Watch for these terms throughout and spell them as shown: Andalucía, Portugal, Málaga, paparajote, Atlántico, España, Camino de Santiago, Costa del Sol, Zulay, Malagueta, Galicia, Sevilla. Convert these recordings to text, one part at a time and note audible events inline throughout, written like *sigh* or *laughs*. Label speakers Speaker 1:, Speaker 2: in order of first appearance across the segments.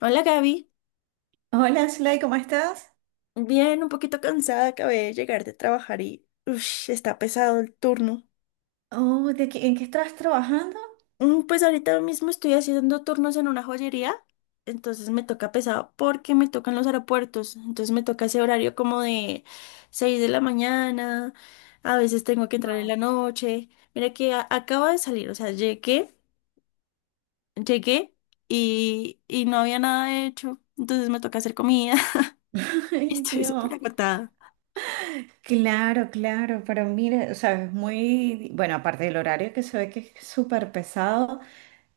Speaker 1: Hola Gaby,
Speaker 2: Hola, Zulay, ¿cómo estás?
Speaker 1: bien, un poquito cansada, acabé de llegar de trabajar y ush, está pesado el turno.
Speaker 2: Oh, ¿en qué estás trabajando?
Speaker 1: Pues ahorita mismo estoy haciendo turnos en una joyería, entonces me toca pesado porque me tocan los aeropuertos, entonces me toca ese horario como de 6 de la mañana, a veces tengo que entrar en la noche. Mira que acabo de salir, o sea, llegué, llegué y, no había nada hecho, entonces me toca hacer comida *laughs*
Speaker 2: *laughs*
Speaker 1: y
Speaker 2: Ay,
Speaker 1: estoy súper
Speaker 2: Dios.
Speaker 1: agotada.
Speaker 2: Claro, claro, pero mira, o sea, bueno, aparte del horario que se ve que es súper pesado,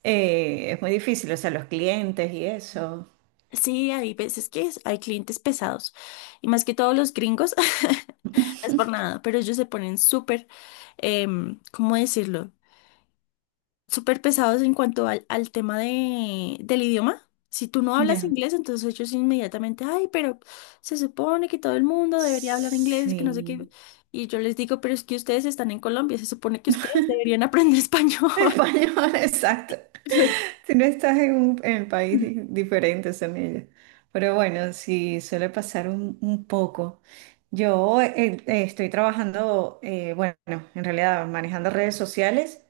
Speaker 2: es muy difícil, o sea, los clientes y eso.
Speaker 1: Sí, hay veces que hay clientes pesados y más que todos los gringos, *laughs* no es por nada, pero ellos se ponen súper, ¿cómo decirlo? Súper pesados en cuanto al tema del idioma. Si tú no hablas
Speaker 2: Ya.
Speaker 1: inglés, entonces ellos inmediatamente, ay, pero se supone que todo el mundo debería hablar inglés, que no sé qué.
Speaker 2: Sí.
Speaker 1: Y yo les digo, pero es que ustedes están en Colombia, se supone que ustedes deberían aprender *laughs* español.
Speaker 2: Español, *laughs* exacto.
Speaker 1: *laughs*
Speaker 2: Si no estás en el país diferente, son ellos. Pero bueno, sí, suele pasar un poco. Yo estoy trabajando, bueno, en realidad manejando redes sociales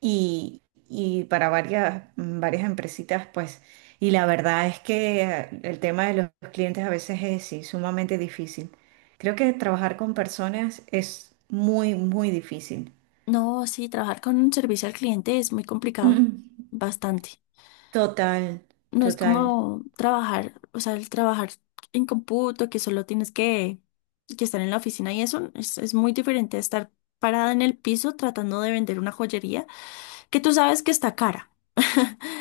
Speaker 2: y para varias empresitas, pues. Y la verdad es que el tema de los clientes a veces es, sí, sumamente difícil. Creo que trabajar con personas es muy, muy difícil.
Speaker 1: No, sí, trabajar con un servicio al cliente es muy complicado,
Speaker 2: *clears throat*
Speaker 1: bastante.
Speaker 2: Total,
Speaker 1: No es
Speaker 2: total.
Speaker 1: como trabajar, o sea, el trabajar en computo, que solo tienes que estar en la oficina y eso es muy diferente a estar parada en el piso tratando de vender una joyería que tú sabes que está cara,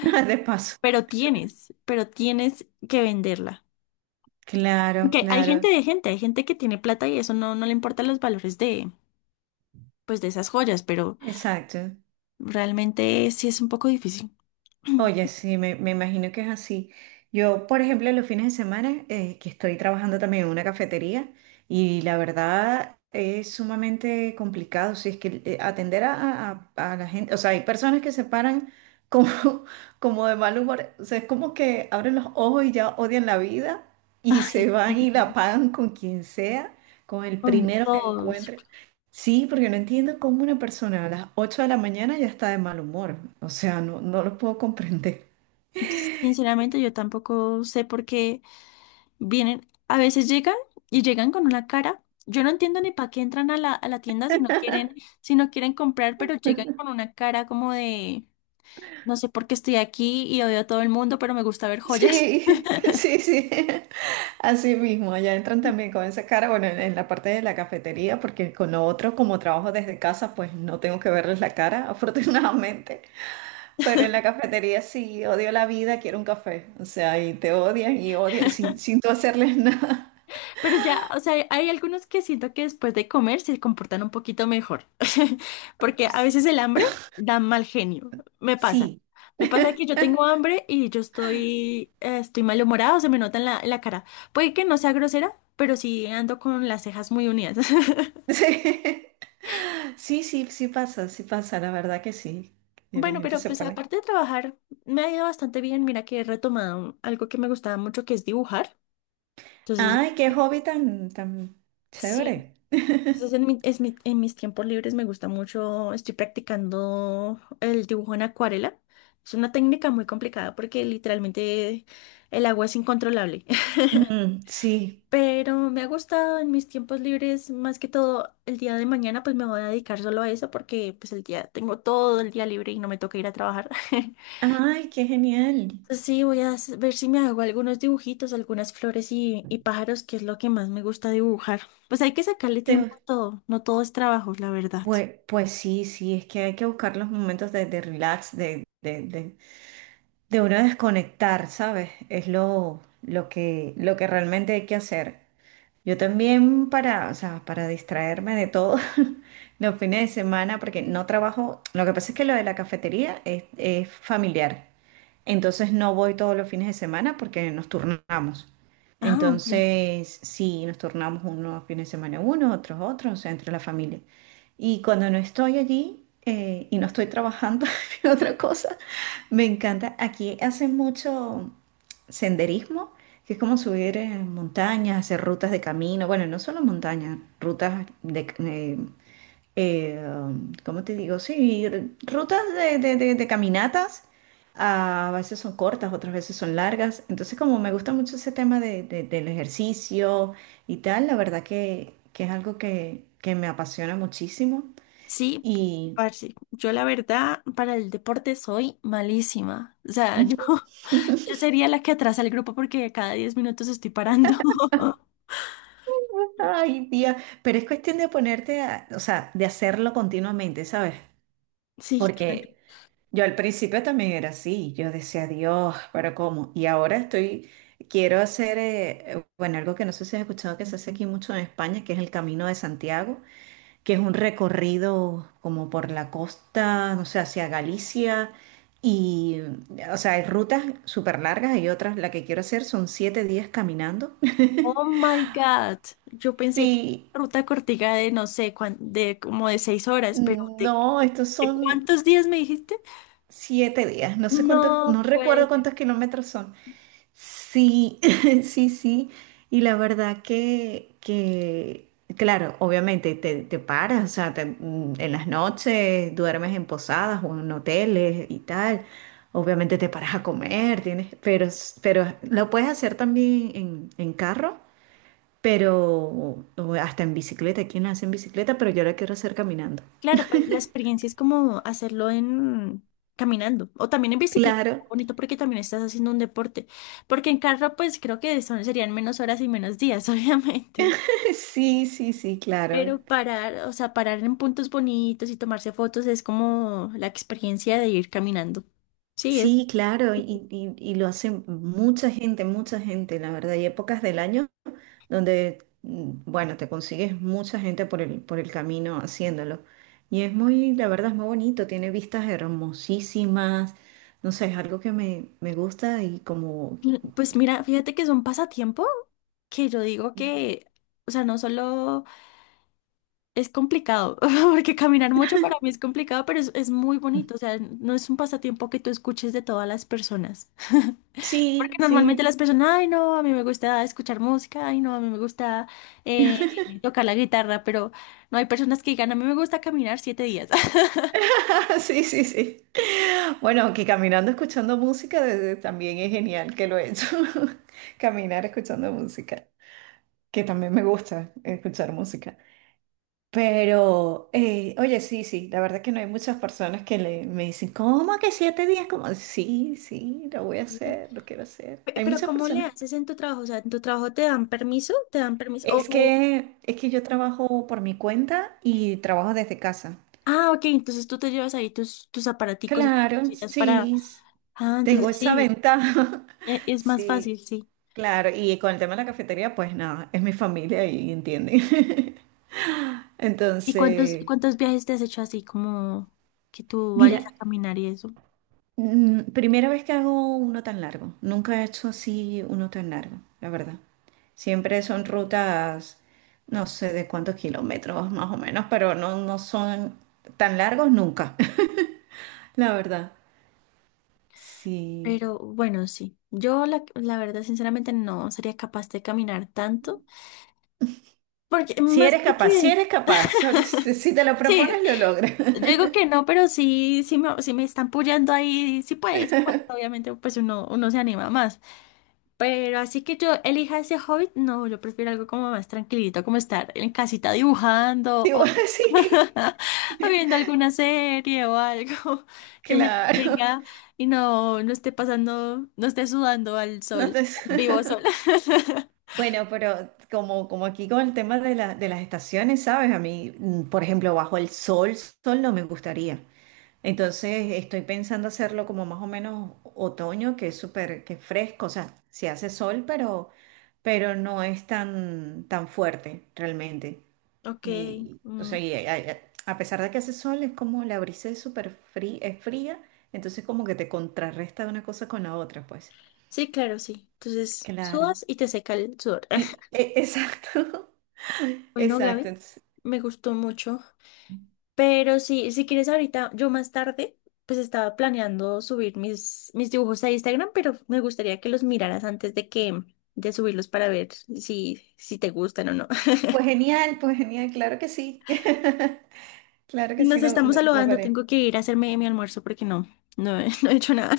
Speaker 2: *laughs* De paso.
Speaker 1: pero pero tienes que venderla.
Speaker 2: Claro,
Speaker 1: Que hay gente
Speaker 2: claro,
Speaker 1: de gente, hay gente que tiene plata y eso no, no le importan los valores de, pues, de esas joyas, pero
Speaker 2: exacto.
Speaker 1: realmente sí es un poco difícil.
Speaker 2: Oye,
Speaker 1: *clears throat*
Speaker 2: sí, me imagino que es así. Yo, por ejemplo, los fines de semana, que estoy trabajando también en una cafetería, y la verdad es sumamente complicado. Si es que atender a la gente, o sea, hay personas que se paran como, *laughs* como de mal humor. O sea, es como que abren los ojos y ya odian la vida, y
Speaker 1: Ay,
Speaker 2: se van
Speaker 1: sí,
Speaker 2: y la pagan con quien sea, con el
Speaker 1: con
Speaker 2: primero que
Speaker 1: todos.
Speaker 2: encuentren. Sí, porque no entiendo cómo una persona a las 8 de la mañana ya está de mal humor. O sea, no, no lo puedo comprender.
Speaker 1: Sinceramente, yo tampoco sé por qué. Vienen, a veces llegan y llegan con una cara. Yo no entiendo ni para qué entran a a la tienda si no quieren, si no quieren comprar, pero llegan con una cara como de, no sé por qué estoy aquí y odio a todo el mundo, pero me gusta ver joyas.
Speaker 2: Sí, *laughs* sí, sí. Así mismo, allá entran también con esa cara, bueno, en la parte de la cafetería, porque con lo otro, como trabajo desde casa, pues no tengo que verles la cara, *laughs* afortunadamente. Pero en la cafetería, sí, odio la vida, quiero un café. O sea, y te odian y odian sin tú hacerles *laughs* nada.
Speaker 1: Pero ya, o sea, hay algunos que siento que después de comer se comportan un poquito mejor, *laughs* porque a
Speaker 2: Pues,
Speaker 1: veces el hambre da mal genio, me pasa.
Speaker 2: sí,
Speaker 1: Me pasa que yo tengo hambre y yo estoy, estoy malhumorada, se me nota en en la cara. Puede que no sea grosera, pero sí ando con las cejas muy unidas.
Speaker 2: sí,
Speaker 1: *laughs*
Speaker 2: *laughs* sí, sí, sí pasa, la verdad que sí. Y la
Speaker 1: Bueno,
Speaker 2: gente
Speaker 1: pero
Speaker 2: se
Speaker 1: pues
Speaker 2: pone.
Speaker 1: aparte de trabajar, me ha ido bastante bien. Mira que he retomado algo que me gustaba mucho, que es dibujar. Entonces,
Speaker 2: Ay, qué hobby tan, tan
Speaker 1: sí.
Speaker 2: chévere.
Speaker 1: Entonces, en,
Speaker 2: *laughs*
Speaker 1: mi- es mi- en mis tiempos libres me gusta mucho, estoy practicando el dibujo en acuarela. Es una técnica muy complicada porque literalmente el agua es incontrolable.
Speaker 2: Mm, sí.
Speaker 1: *laughs* Pero me ha gustado en mis tiempos libres, más que todo el día de mañana, pues me voy a dedicar solo a eso porque pues el día tengo todo el día libre y no me toca ir a trabajar. *laughs*
Speaker 2: Ay, qué genial.
Speaker 1: Sí, voy a ver si me hago algunos dibujitos, algunas flores y pájaros, que es lo que más me gusta dibujar. Pues hay que sacarle tiempo
Speaker 2: Te-
Speaker 1: a todo, no todo es trabajo, la verdad.
Speaker 2: pues, pues sí, sí, es que hay que buscar los momentos de relax, de uno desconectar, ¿sabes? Es lo que realmente hay que hacer. Yo también para, o sea, para distraerme de todo *laughs* los fines de semana, porque no trabajo. Lo que pasa es que lo de la cafetería es familiar, entonces no voy todos los fines de semana porque nos turnamos.
Speaker 1: Ah, ok.
Speaker 2: Entonces, sí, nos turnamos unos fines de semana uno, otros otros, o sea, entre la familia. Y cuando no estoy allí y no estoy trabajando *laughs* en otra cosa, me encanta. Aquí hacen mucho senderismo, que es como subir montañas, hacer rutas de camino, bueno, no solo montañas, rutas de, ¿cómo te digo? Sí, rutas de caminatas, ah, a veces son cortas, otras veces son largas. Entonces, como me gusta mucho ese tema del ejercicio y tal, la verdad que es algo que me apasiona muchísimo
Speaker 1: Sí,
Speaker 2: y...
Speaker 1: parce, yo la verdad para el deporte soy malísima. O sea, yo,
Speaker 2: *laughs*
Speaker 1: *laughs* yo sería la que atrasa el grupo porque cada 10 minutos estoy parando. *laughs*
Speaker 2: Ay, tía, pero es cuestión de ponerte o sea, de hacerlo continuamente, ¿sabes?
Speaker 1: Sí, claro.
Speaker 2: Porque yo al principio también era así, yo decía, Dios, pero ¿cómo? Y ahora quiero hacer, bueno, algo que no sé si has escuchado que se hace aquí mucho en España, que es el Camino de Santiago, que es un recorrido como por la costa, no sé, hacia Galicia, y, o sea, hay rutas súper largas y otras. La que quiero hacer son 7 días caminando. *laughs*
Speaker 1: Oh my God. Yo pensé que
Speaker 2: Sí,
Speaker 1: era ruta cortiga de no sé, de como de 6 horas, pero ¿de,
Speaker 2: no, estos
Speaker 1: de
Speaker 2: son
Speaker 1: cuántos días me dijiste?
Speaker 2: 7 días, no sé cuántos,
Speaker 1: No,
Speaker 2: no
Speaker 1: pues.
Speaker 2: recuerdo cuántos kilómetros son. Sí, *laughs* sí, sí. Y la verdad que claro, obviamente te paras, o sea, en las noches duermes en posadas o en hoteles y tal. Obviamente te paras a comer, tienes, pero lo puedes hacer también en, carro, pero o hasta en bicicleta. Aquí hace en bicicleta, pero yo lo quiero hacer caminando.
Speaker 1: Claro, pues la experiencia es como hacerlo en caminando o también en bicicleta.
Speaker 2: Claro,
Speaker 1: Bonito porque también estás haciendo un deporte. Porque en carro, pues creo que son, serían menos horas y menos días, *laughs* obviamente.
Speaker 2: *laughs* sí, sí, sí, claro.
Speaker 1: Pero parar, o sea, parar en puntos bonitos y tomarse fotos es como la experiencia de ir caminando. Sí, es,
Speaker 2: Sí, claro, y, y lo hace mucha gente, la verdad. Hay épocas del año donde, bueno, te consigues mucha gente por el camino haciéndolo. Y es muy, la verdad, es muy bonito, tiene vistas hermosísimas, no sé, es algo que me gusta y como...
Speaker 1: pues mira, fíjate que es un pasatiempo que yo digo que, o sea, no solo. Es complicado, *laughs* porque caminar mucho para mí es complicado, pero es muy bonito. O sea, no es un pasatiempo que tú escuches de todas las personas. *laughs* Porque
Speaker 2: Sí,
Speaker 1: normalmente las
Speaker 2: sí,
Speaker 1: personas, ay, no, a mí me gusta escuchar música, ay, no, a mí me gusta eh, tocar la guitarra, pero no hay personas que digan, a mí me gusta caminar 7 días. *laughs*
Speaker 2: *laughs* sí, sí, sí. Bueno, que caminando escuchando música también es genial, que lo he hecho. *laughs* Caminar escuchando música, que también me gusta escuchar música. Pero, oye, sí, sí, la verdad que no hay muchas personas que me dicen, ¿cómo que 7 días? Como, sí, sí, lo voy a
Speaker 1: Sí.
Speaker 2: hacer, lo quiero hacer. Hay
Speaker 1: Pero
Speaker 2: muchas
Speaker 1: ¿cómo le
Speaker 2: personas.
Speaker 1: haces en tu trabajo? O sea, ¿en tu trabajo te dan permiso? ¿Te dan permiso?
Speaker 2: Es que, es que yo trabajo por mi cuenta y trabajo desde casa.
Speaker 1: Ah, ok, entonces tú te llevas ahí tus aparaticos y tus
Speaker 2: Claro,
Speaker 1: cositas para...
Speaker 2: sí,
Speaker 1: Ah,
Speaker 2: tengo
Speaker 1: entonces
Speaker 2: esa
Speaker 1: sí,
Speaker 2: ventaja. *laughs*
Speaker 1: es más
Speaker 2: Sí,
Speaker 1: fácil, sí.
Speaker 2: claro. Y con el tema de la cafetería, pues nada, es mi familia y entienden. *laughs*
Speaker 1: ¿Y cuántos,
Speaker 2: Entonces,
Speaker 1: cuántos viajes te has hecho así como que tú vayas
Speaker 2: mira,
Speaker 1: a caminar y eso?
Speaker 2: Primera vez que hago uno tan largo. Nunca he hecho así uno tan largo, la verdad. Siempre son rutas, no sé de cuántos kilómetros más o menos, pero no, no son tan largos nunca, *laughs* la verdad. Sí.
Speaker 1: Pero bueno, sí. Yo la verdad, sinceramente, no sería capaz de caminar tanto. Porque,
Speaker 2: Si
Speaker 1: más
Speaker 2: eres capaz, si
Speaker 1: porque,
Speaker 2: eres capaz, si te lo
Speaker 1: sí,
Speaker 2: propones, lo logras.
Speaker 1: yo digo que no, pero sí, sí me están puyando ahí. Sí puedes, obviamente, pues uno se anima más. Pero así que yo elija ese hobby, no, yo prefiero algo como más tranquilito, como estar en casita dibujando
Speaker 2: *laughs* Digo,
Speaker 1: o,
Speaker 2: *laughs* sí,
Speaker 1: *laughs* o viendo alguna serie o algo *laughs* que me
Speaker 2: claro.
Speaker 1: tenga y no, no esté pasando, no esté sudando al sol,
Speaker 2: No te-
Speaker 1: al vivo
Speaker 2: *laughs*
Speaker 1: sol. *laughs*
Speaker 2: Bueno, pero como, como aquí con el tema de las estaciones, ¿sabes? A mí, por ejemplo, bajo el sol no me gustaría. Entonces estoy pensando hacerlo como más o menos otoño, que es súper, que es fresco, o sea, sí hace sol, pero, no es tan, tan fuerte realmente.
Speaker 1: Ok,
Speaker 2: Y, o
Speaker 1: mm,
Speaker 2: sea, y a pesar de que hace sol, es como la brisa es súper fría, es fría, entonces como que te contrarresta una cosa con la otra, pues.
Speaker 1: sí, claro, sí. Entonces,
Speaker 2: Claro.
Speaker 1: sudas y te seca el sudor.
Speaker 2: Y,
Speaker 1: *laughs*
Speaker 2: exacto, *laughs*
Speaker 1: Bueno,
Speaker 2: exacto.
Speaker 1: Gaby,
Speaker 2: Entonces,
Speaker 1: me gustó mucho. Pero sí, si quieres ahorita, yo más tarde, pues estaba planeando subir mis dibujos a Instagram, pero me gustaría que los miraras antes de que, de subirlos para ver si, si te gustan o no. *laughs*
Speaker 2: pues genial, claro que sí. *laughs* Claro que
Speaker 1: Nos
Speaker 2: sí, lo,
Speaker 1: estamos
Speaker 2: lo, lo
Speaker 1: saludando,
Speaker 2: veré.
Speaker 1: tengo que ir a hacerme mi almuerzo porque no, no, *laughs* no he hecho nada.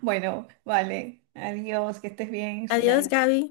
Speaker 2: Bueno, vale. Adiós, que estés bien,
Speaker 1: *laughs* Adiós,
Speaker 2: Zulay.
Speaker 1: Gaby.